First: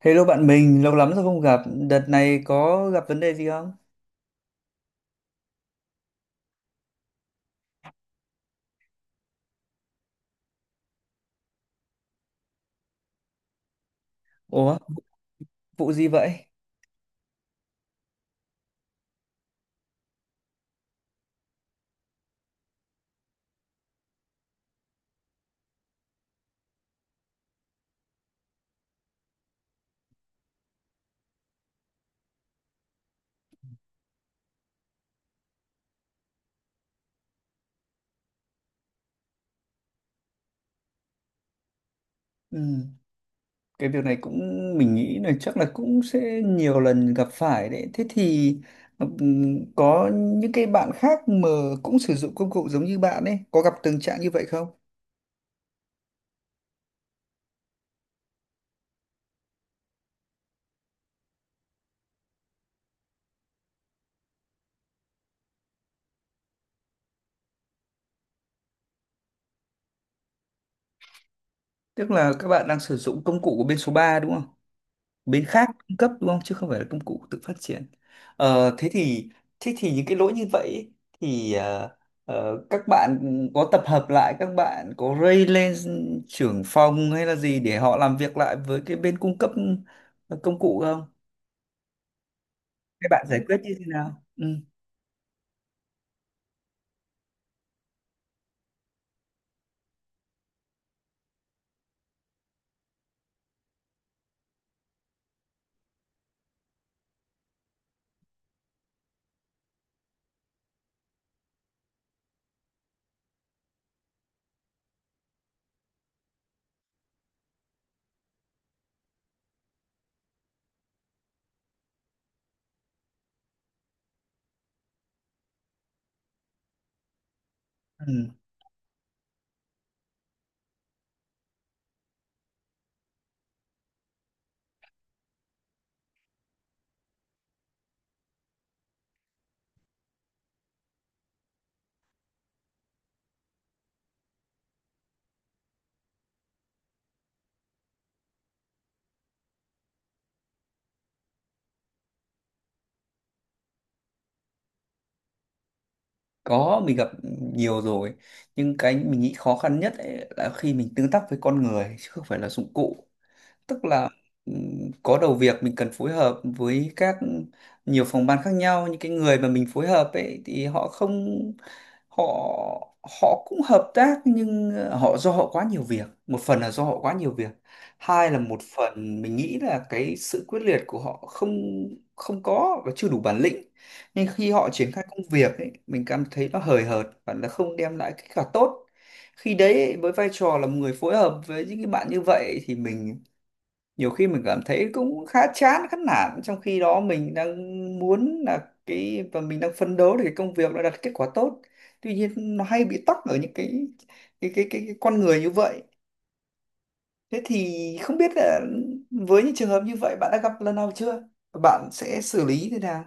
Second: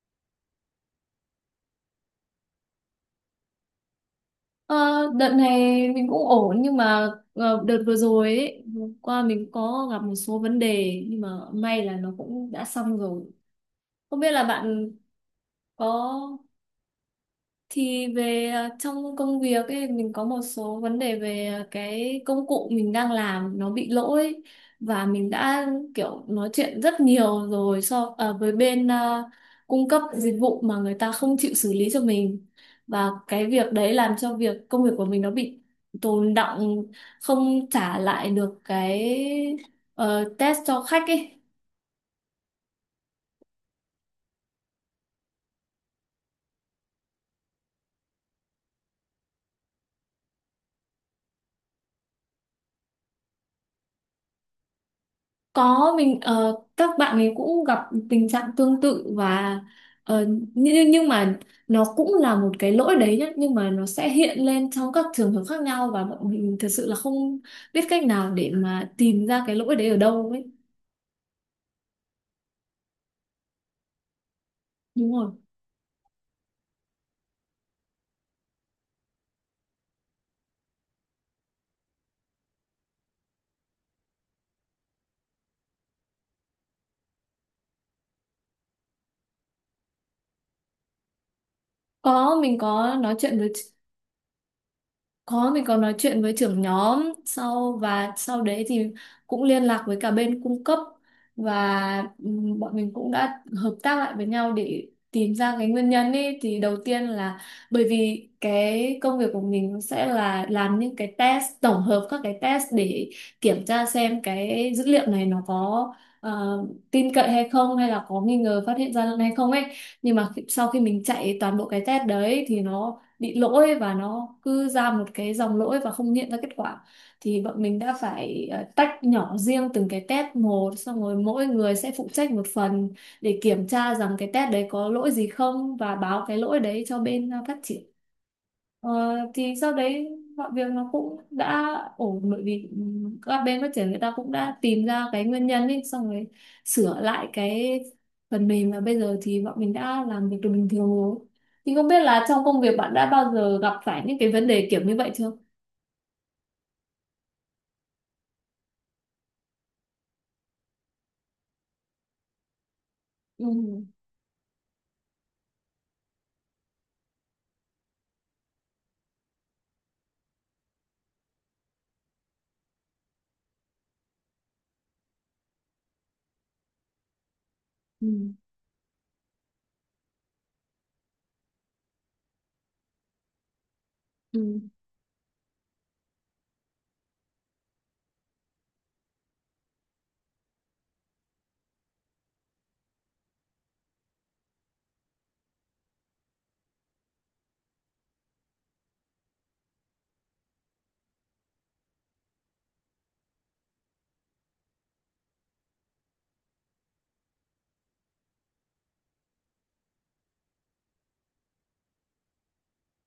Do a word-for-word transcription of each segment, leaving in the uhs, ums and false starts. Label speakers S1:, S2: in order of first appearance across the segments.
S1: Hello bạn mình, lâu lắm rồi không gặp. Đợt này có gặp vấn đề gì không?
S2: Ờ, Đợt này mình cũng ổn nhưng mà ờ, đợt vừa rồi ấy, vừa qua mình có gặp một số vấn đề nhưng mà may là nó cũng đã xong rồi. Không biết là
S1: Ủa,
S2: bạn
S1: vụ gì
S2: có
S1: vậy?
S2: thì về ờ, trong công việc ấy mình có một số vấn đề về ờ, cái công cụ mình đang làm nó bị lỗi, và mình đã kiểu nói chuyện rất nhiều rồi so ờ, với bên ờ, cung cấp dịch vụ mà người ta không chịu xử lý cho mình, và cái việc đấy làm cho việc công việc của mình nó bị tồn đọng, không trả lại được cái ờ, test cho khách ấy.
S1: Ừ, cái việc này cũng mình nghĩ là chắc là cũng sẽ nhiều lần gặp phải đấy. Thế thì ừm, có những cái bạn khác mà cũng sử dụng công cụ giống như bạn ấy, có gặp tình trạng như vậy không?
S2: Có, mình ờ, các bạn ấy cũng gặp tình trạng tương tự và ờ, nhưng nhưng mà nó cũng là một cái lỗi đấy nhá, nhưng mà nó sẽ hiện lên trong các trường hợp khác nhau và bọn mình thật sự là không biết cách nào để mà tìm ra cái lỗi đấy ở đâu ấy.
S1: Tức là các bạn đang sử dụng công cụ của bên số ba đúng không?
S2: Đúng rồi.
S1: Bên khác cung cấp đúng không chứ không phải là công cụ tự phát triển. Ờ, thế thì thế thì những cái lỗi như vậy ấy, thì ờ, ờ, các bạn có tập hợp lại, các bạn có raise lên trưởng phòng hay là gì để họ làm việc lại với cái bên cung cấp ờ, công cụ không,
S2: Có, mình có
S1: các
S2: nói
S1: bạn
S2: chuyện
S1: giải
S2: với.
S1: quyết như thế nào? Ừ.
S2: Có, mình có nói chuyện với trưởng nhóm, sau và sau đấy thì cũng liên lạc với cả bên cung cấp và ừm, bọn mình cũng đã hợp tác lại với nhau để tìm ra cái nguyên nhân ấy. Thì đầu tiên là bởi vì cái công việc của mình sẽ là làm những cái test tổng hợp các cái test để kiểm tra xem cái dữ liệu này nó có ờ, tin cậy hay không, hay là có nghi ngờ phát hiện gian lận hay không ấy, nhưng mà khi- sau khi mình chạy toàn bộ cái test đấy thì nó bị lỗi và nó cứ ra một cái dòng lỗi và không hiện ra kết quả. Thì bọn mình đã
S1: Ừ,
S2: phải ờ, tách nhỏ riêng từng cái test một, xong rồi mỗi người sẽ phụ trách một phần để kiểm tra rằng cái test đấy có lỗi gì không và báo cái lỗi đấy cho bên ờ, phát triển. Ờ, thì sau đấy mọi việc nó cũng đã ổn, bởi vì ừm, các bên phát triển người ta cũng đã tìm ra cái nguyên nhân ấy xong rồi sửa lại cái phần mềm, và bây giờ thì bọn mình đã làm việc được bình thường rồi. Thì không biết là trong công việc bạn đã bao giờ gặp phải những cái vấn đề kiểu như vậy chưa?
S1: có mình gặp nhiều rồi, nhưng cái mình nghĩ khó khăn nhất ấy là khi mình tương tác với con người chứ không phải là dụng cụ.
S2: Ừ.
S1: Tức là ừm, có đầu việc mình cần phối hợp với các nhiều phòng ban khác nhau, những cái người mà mình phối hợp ấy thì họ không họ họ cũng hợp tác, nhưng ờ, họ do họ quá nhiều việc, một phần là do họ quá nhiều việc,
S2: Ừ.
S1: hai là một phần mình nghĩ là cái sự quyết liệt của họ không không có và chưa đủ bản lĩnh, nên khi
S2: Ừ.
S1: họ triển khai công việc ấy, mình cảm thấy nó hời hợt và nó không đem lại kết quả tốt. Khi đấy ấy, với vai trò là một người phối hợp với những cái bạn như vậy thì mình nhiều khi mình cảm thấy cũng khá chán khá nản, trong khi đó mình đang muốn là cái và mình đang phấn đấu để cái công việc nó đạt kết quả tốt, tuy nhiên nó hay bị tắc ở những cái cái cái cái, cái con người như vậy. Thế thì không biết là với những trường hợp như vậy bạn đã gặp lần nào chưa, bạn sẽ xử lý thế nào?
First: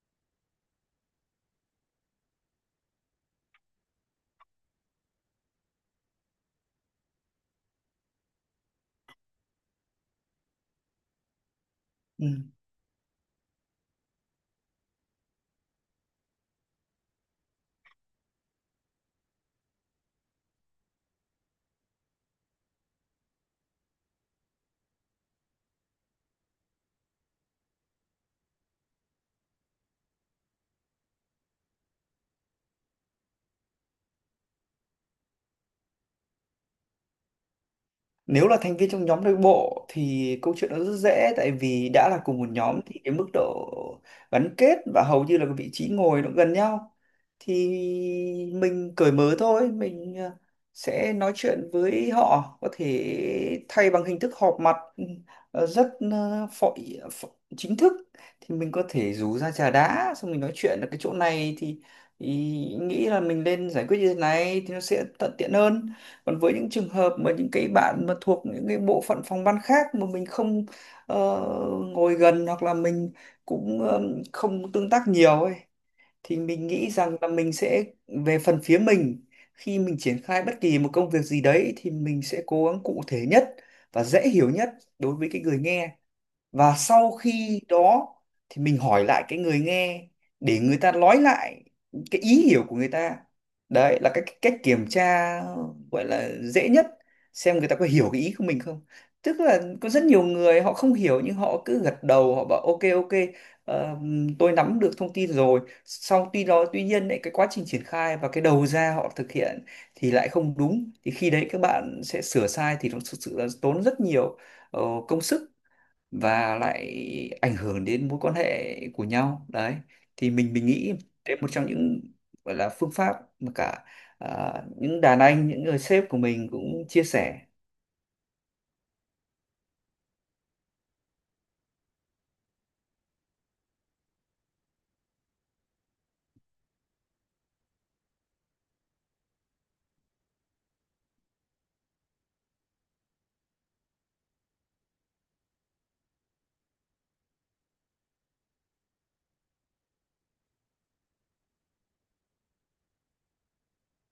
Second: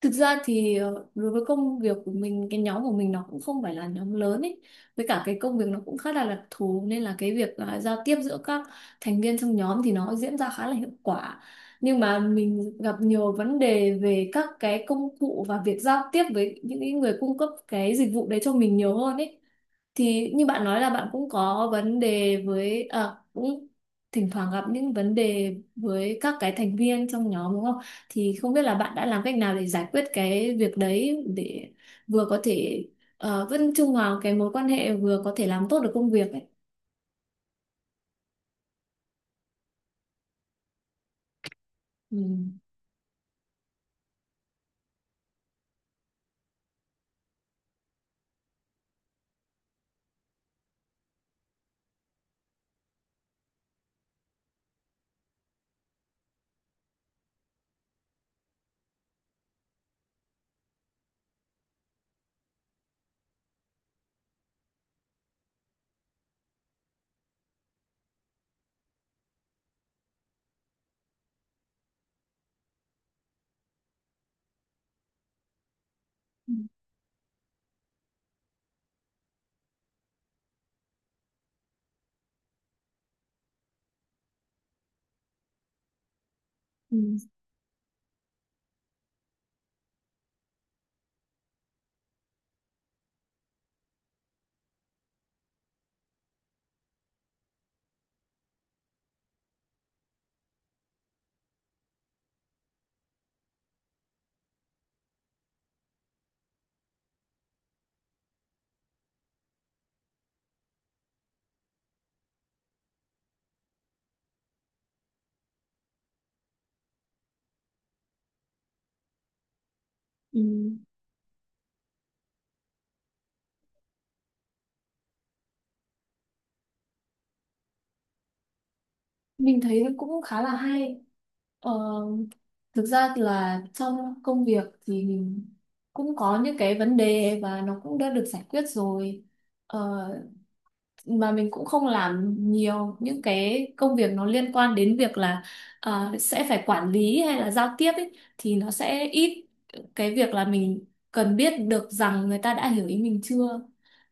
S2: Thực ra thì ờ, đối với công việc của mình, cái nhóm của mình nó cũng không phải là nhóm lớn ấy. Với cả cái công việc nó cũng khá là đặc thù, nên là cái việc à, giao tiếp giữa các thành viên trong nhóm thì nó diễn ra khá là hiệu quả. Nhưng mà
S1: Ừ.
S2: mình gặp nhiều vấn đề về các cái công cụ và việc giao tiếp với những cái người cung cấp cái dịch vụ đấy cho mình nhiều hơn ấy. Thì như bạn nói là bạn cũng có vấn đề với à, cũng thỉnh thoảng gặp những vấn đề với các cái thành viên trong nhóm đúng không? Thì không biết là bạn đã làm cách nào để giải quyết cái việc đấy để vừa có thể ờ, vẫn trung hòa cái mối quan hệ, vừa có thể làm tốt được công việc ấy.
S1: Nếu là thành viên trong nhóm nội bộ thì câu chuyện nó rất dễ, tại vì đã
S2: Ừ.
S1: là cùng một nhóm thì cái mức độ gắn kết và hầu như là cái vị trí ngồi nó gần nhau, thì mình cởi mở thôi, mình ờ, sẽ nói chuyện với họ. Có thể thay bằng hình thức họp mặt ừ, ờ, rất ờ, phỏ, phỏ, chính thức, thì mình có thể rủ ra trà đá xong mình nói chuyện ở cái chỗ này, thì, thì nghĩ là mình nên giải quyết như thế này thì nó sẽ thuận tiện hơn. Còn với những trường hợp mà những cái bạn mà thuộc những cái bộ phận phòng ban khác mà mình không ờ, ngồi gần hoặc là mình cũng ờ, không tương tác nhiều ấy, thì
S2: Ừ,
S1: mình nghĩ rằng là mình sẽ về phần phía mình, khi mình triển khai bất kỳ một công việc gì đấy thì mình sẽ cố gắng cụ thể nhất và dễ hiểu nhất đối với cái người nghe, và
S2: ừ,
S1: sau khi đó thì mình hỏi lại cái người nghe để người ta nói lại cái ý hiểu của người ta. Đấy là cái cái cách kiểm tra gọi là dễ nhất xem người ta có hiểu cái ý của mình không. Tức là có rất nhiều người họ không hiểu nhưng họ cứ gật đầu họ bảo ok ok, ờ, tôi nắm được thông tin rồi sau tuy đó, tuy nhiên lại cái quá trình triển khai và cái đầu ra họ thực hiện thì lại không đúng, thì khi đấy các bạn sẽ sửa sai thì nó thực sự là tốn rất nhiều ờ, công sức và lại ảnh hưởng đến mối quan hệ của nhau đấy. Thì
S2: ừ.
S1: mình mình nghĩ đấy một trong những gọi là phương pháp mà cả à, những đàn anh, những người sếp của mình cũng chia sẻ.
S2: Mình thấy cũng khá là hay. Ờ, Thực ra là trong công việc thì mình cũng có những cái vấn đề và nó cũng đã được giải quyết rồi. Ờ, mà mình cũng không làm nhiều những cái công việc nó liên quan đến việc là ờ, sẽ phải quản lý hay là giao tiếp ấy, thì nó sẽ ít cái việc là mình cần biết được rằng người ta đã hiểu ý mình chưa.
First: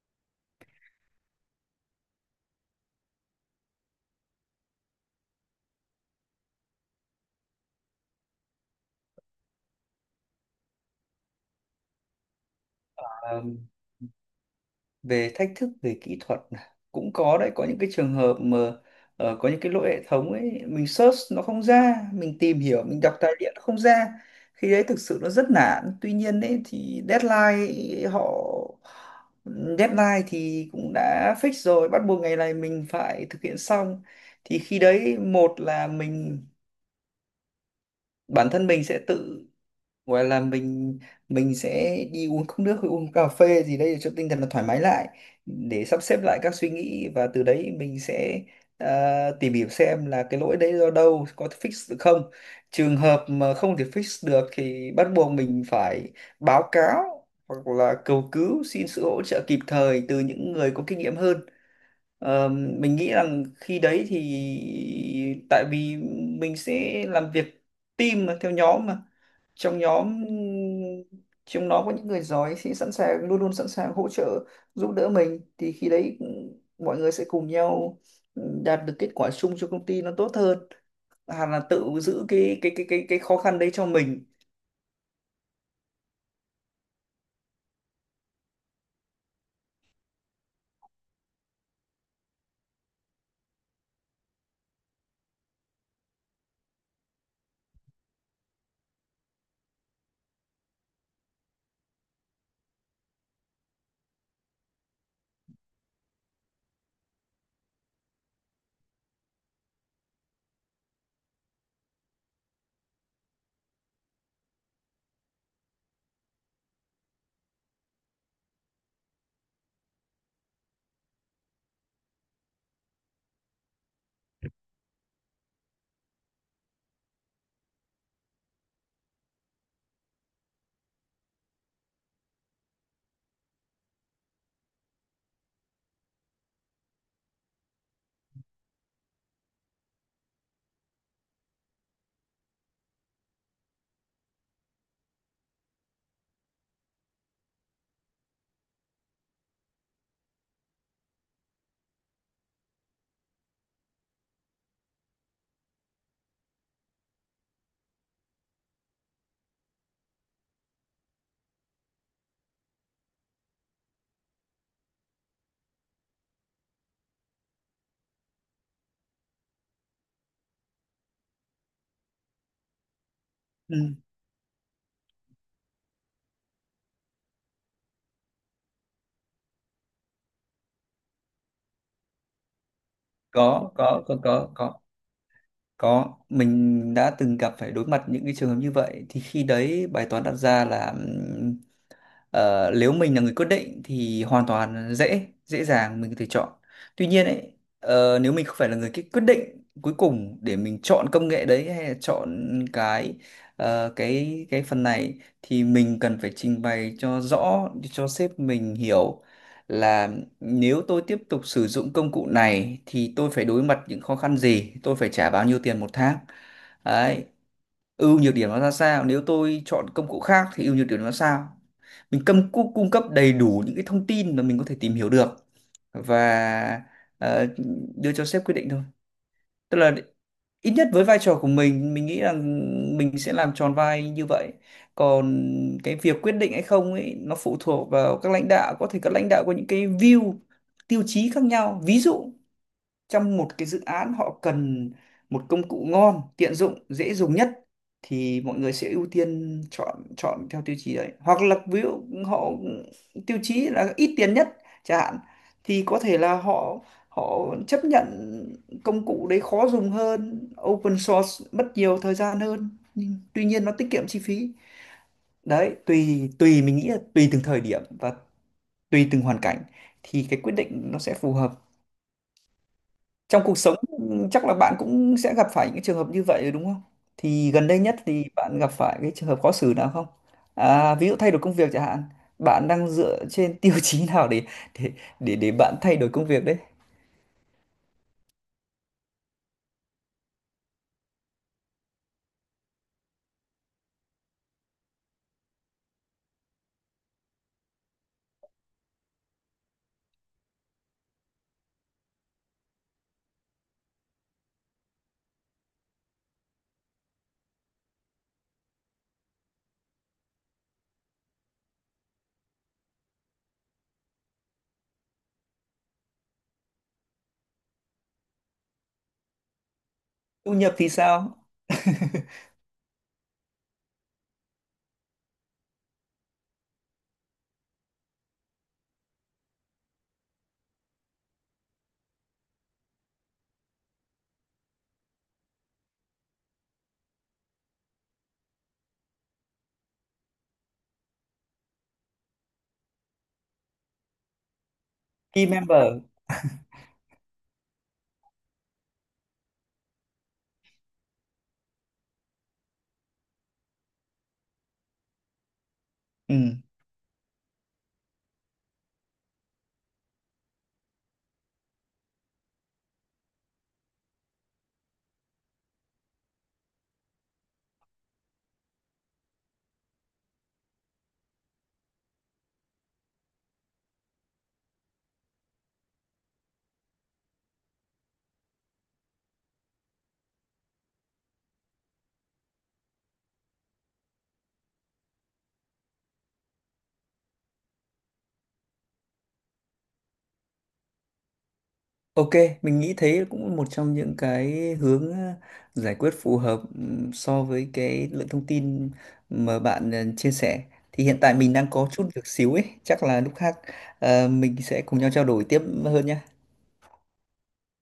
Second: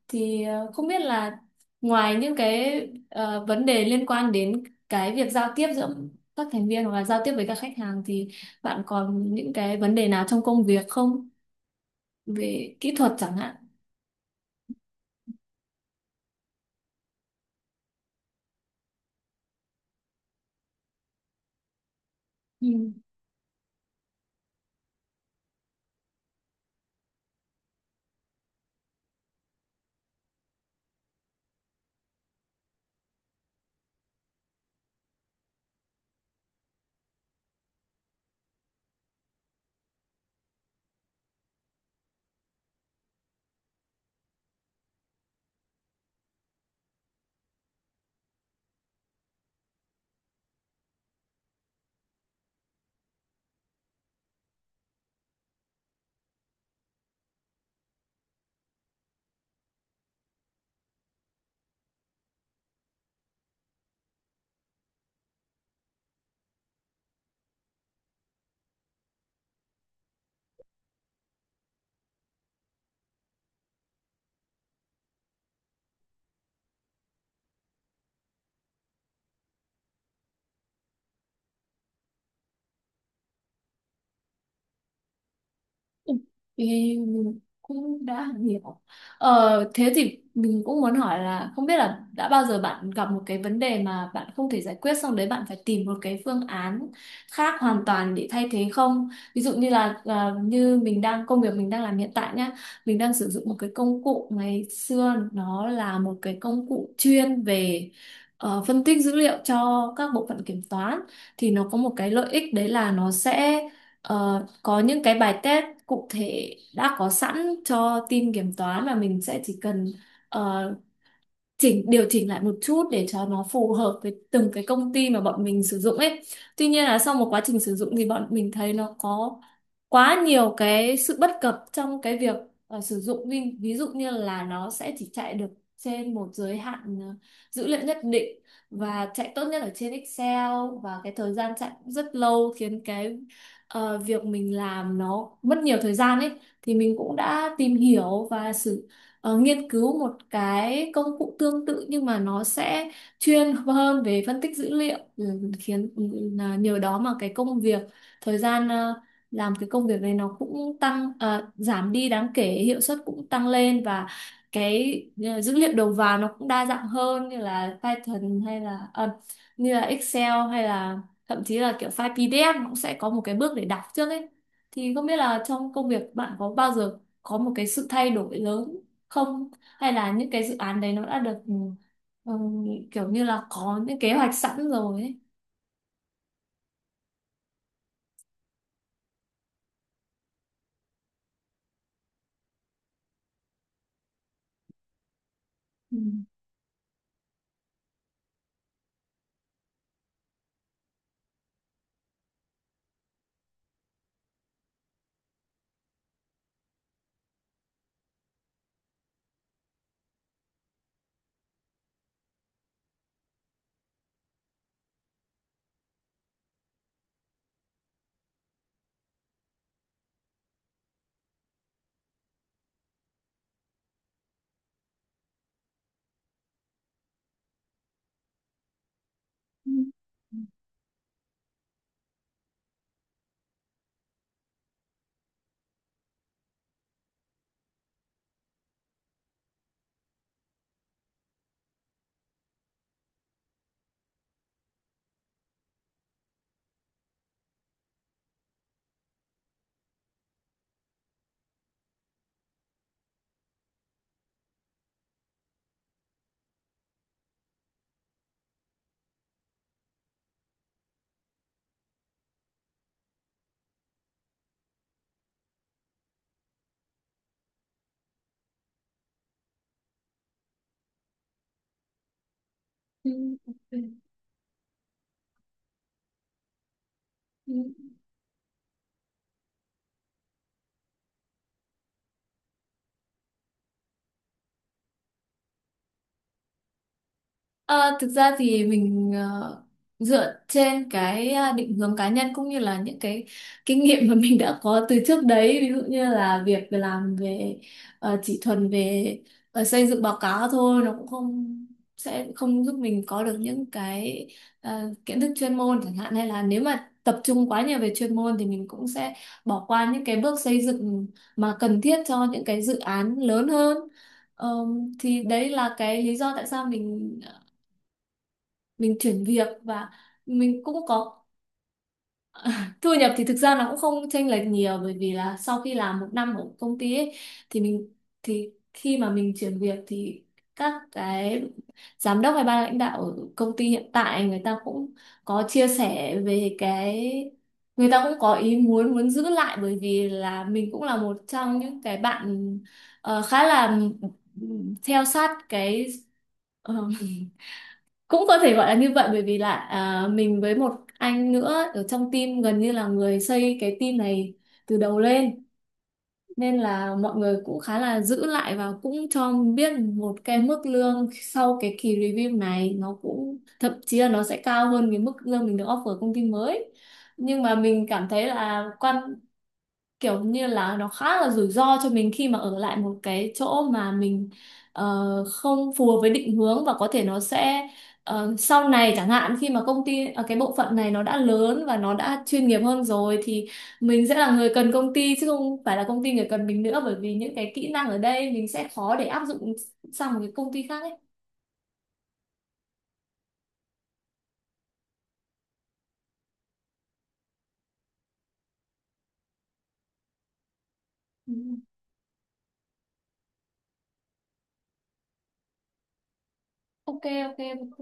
S2: Thì ờ, không biết là ngoài những cái ờ, vấn đề liên quan đến cái việc giao tiếp giữa các thành viên hoặc là giao tiếp với các khách hàng thì bạn còn những cái vấn đề nào trong công việc không, về kỹ thuật chẳng hạn?
S1: Về thách thức về kỹ thuật cũng có đấy, có những cái trường hợp mà ờ, có những cái lỗi hệ thống ấy mình search nó không ra, mình tìm
S2: Ừ.
S1: hiểu mình đọc tài liệu nó không ra, khi đấy thực sự nó rất nản. Tuy nhiên ấy thì deadline họ deadline thì cũng đã fix rồi, bắt buộc ngày này mình phải thực hiện xong, thì khi đấy một là mình bản thân mình sẽ tự gọi là mình mình sẽ đi uống cốc nước hay uống cà phê gì đấy để cho tinh thần nó thoải mái lại, để sắp xếp lại các suy nghĩ và từ đấy mình sẽ ờ, tìm hiểu xem là cái lỗi đấy do đâu, có thể fix được không. Trường hợp mà không thể fix được thì bắt buộc mình phải báo cáo hoặc là cầu cứu xin sự hỗ trợ kịp thời từ những người có kinh nghiệm hơn. Ờ, mình nghĩ rằng khi đấy thì tại vì mình sẽ làm việc team mà, theo nhóm mà, trong nhóm trong nó có những người giỏi sẽ sẵn sàng luôn luôn sẵn sàng hỗ trợ giúp đỡ mình, thì khi đấy mọi người sẽ cùng nhau đạt được kết quả chung cho công ty nó tốt hơn hẳn là tự giữ cái cái cái cái cái khó khăn đấy cho mình.
S2: Ừ. Thì mình cũng đã hiểu. Ờ, thế thì mình cũng muốn hỏi là không biết là đã bao giờ bạn gặp một cái vấn đề mà bạn không thể giải quyết xong đấy, bạn phải tìm một cái phương án khác hoàn toàn để thay thế không? Ví dụ như là là như mình đang công việc mình đang làm hiện tại nhá, mình đang sử dụng một cái công cụ ngày xưa, nó là một cái công cụ chuyên về ờ, phân tích dữ liệu cho các bộ phận kiểm toán. Thì nó có một cái lợi ích đấy là nó sẽ ờ, có những cái bài test cụ thể đã có sẵn cho team kiểm toán, mà mình sẽ chỉ cần ờ, chỉnh điều chỉnh lại một chút để cho nó phù hợp với từng cái công ty mà bọn mình sử dụng ấy. Tuy nhiên là sau một quá trình sử dụng thì bọn mình thấy nó có quá nhiều cái sự bất cập trong cái việc ờ, sử dụng. Ví, ví dụ như là nó sẽ chỉ chạy được trên một giới hạn ờ, dữ liệu nhất định, và chạy tốt nhất ở trên Excel, và cái thời gian chạy cũng rất lâu khiến cái ờ, việc mình làm nó mất nhiều thời gian ấy. Thì mình cũng đã tìm hiểu và sử ờ, nghiên cứu một cái công cụ tương tự, nhưng mà nó sẽ chuyên hơn về phân tích dữ liệu, ừ, khiến ừ, là nhờ đó mà cái công việc thời gian ờ, làm cái công việc này nó cũng tăng ờ, giảm đi đáng kể, hiệu suất cũng tăng lên, và cái ờ, dữ liệu đầu vào nó cũng đa dạng hơn, như là Python hay là ờ, như là Excel, hay là thậm chí là kiểu file pê đê ép nó cũng sẽ có một cái bước để
S1: Ừ.
S2: đọc trước ấy. Thì không biết là trong công việc bạn có bao giờ có một cái sự thay đổi lớn không, hay là những cái dự án đấy nó đã được ừ, ừ, kiểu như là
S1: có
S2: có những
S1: có
S2: kế
S1: có
S2: hoạch
S1: có
S2: sẵn
S1: có
S2: rồi ấy?
S1: có, mình đã từng gặp phải đối mặt những cái trường hợp như vậy, thì khi đấy bài toán đặt ra là ừm, ờ, nếu mình là người quyết định thì hoàn toàn dễ, dễ
S2: Ừ.
S1: dàng mình có thể chọn. Tuy nhiên ấy, ờ, nếu mình không phải là người cái quyết định cuối cùng để mình chọn công nghệ đấy hay là chọn cái ờ, cái cái phần này thì mình cần phải trình bày cho rõ cho sếp mình hiểu là nếu tôi tiếp tục sử dụng công cụ này thì tôi phải đối mặt những khó khăn gì? Tôi phải trả bao nhiêu tiền một tháng? Đấy. Ưu nhược điểm nó ra sao? Nếu tôi chọn công cụ khác thì ưu nhược điểm nó ra sao? Mình cung cung cung cấp đầy đủ những cái thông tin mà mình có thể tìm hiểu được và ờ, đưa cho sếp quyết định thôi.
S2: Ừ.
S1: Tức là ít nhất với vai trò của mình mình nghĩ rằng mình sẽ làm tròn vai như vậy, còn cái việc quyết định hay không ấy nó phụ thuộc vào các lãnh đạo. Có thể các lãnh đạo có những cái view tiêu chí khác nhau, ví dụ trong một cái dự án họ cần một công cụ ngon, tiện dụng, dễ dùng nhất thì mọi người sẽ ưu tiên chọn chọn theo tiêu chí đấy. Hoặc là ví dụ họ tiêu chí là ít tiền nhất chẳng hạn, thì có thể là họ họ chấp nhận công cụ đấy khó dùng hơn, open source mất nhiều thời gian hơn nhưng tuy nhiên nó tiết kiệm chi phí. Đấy, tùy tùy mình nghĩ là tùy từng thời điểm và tùy từng hoàn cảnh thì cái quyết định nó sẽ phù hợp
S2: Ừ.
S1: trong cuộc
S2: Ok.
S1: sống. Chắc là bạn cũng sẽ gặp phải những trường hợp như vậy đúng không? Thì
S2: Ừ.
S1: gần đây nhất thì bạn gặp phải cái trường hợp khó xử nào không? À, ví dụ thay đổi công việc chẳng hạn, bạn đang dựa trên tiêu chí nào để để để để bạn thay đổi công việc đấy?
S2: Ờ, Thực ra thì mình ờ, dựa trên cái ờ, định hướng cá nhân, cũng như là những cái kinh nghiệm mà mình đã có từ trước đấy. Ví dụ như là việc làm về ờ, chỉ thuần về ờ, xây dựng báo cáo thôi nó cũng không sẽ không giúp mình có được những cái ờ, kiến thức chuyên môn chẳng hạn, hay là nếu mà tập trung quá nhiều về chuyên môn thì mình cũng sẽ bỏ qua những cái bước xây dựng mà cần thiết cho những cái dự án lớn hơn. Ờ, thì đấy là cái lý do tại sao mình mình chuyển việc. Và
S1: Thu
S2: mình
S1: nhập
S2: cũng
S1: thì
S2: có
S1: sao?
S2: thu nhập thì thực ra nó cũng không chênh lệch nhiều, bởi vì là sau khi làm một năm ở công ty ấy, thì mình thì khi mà mình chuyển việc thì các cái giám đốc hay ban lãnh đạo ở công ty hiện tại người ta cũng có chia sẻ về cái người ta cũng có ý muốn muốn giữ lại, bởi vì là mình cũng là một trong những cái bạn ờ, khá là ừ, theo sát
S1: Team
S2: cái
S1: member.
S2: ờ, cũng có thể gọi là như vậy, bởi vì là à, mình với một anh nữa ở trong team gần như là người xây cái team này từ đầu lên,
S1: Ừ.
S2: nên là mọi người cũng khá là giữ lại và cũng cho biết một cái mức lương sau cái kỳ review này nó cũng thậm chí là nó sẽ cao hơn cái mức lương mình được offer công ty mới. Nhưng mà mình cảm thấy là quan kiểu như là nó khá là rủi ro cho mình khi mà ở lại một cái chỗ mà mình ờ, không phù hợp với định hướng, và có thể nó sẽ ờ, sau này chẳng hạn khi mà công ty ờ, cái bộ phận này nó đã lớn và nó đã chuyên nghiệp hơn rồi, thì mình sẽ là người cần công ty chứ không phải là công ty người cần mình nữa, bởi vì những cái kỹ năng ở đây mình sẽ khó để áp dụng sang một cái công ty khác ấy.
S1: Ok, mình nghĩ thế cũng một trong những cái hướng ờ, giải quyết phù hợp ừm, so với cái lượng thông tin mà bạn ờ, chia sẻ. Thì hiện
S2: Ừ.
S1: tại mình đang có chút việc xíu ấy, chắc là lúc khác ờ, mình sẽ cùng nhau trao đổi tiếp hơn nhé.
S2: Ok ok ok.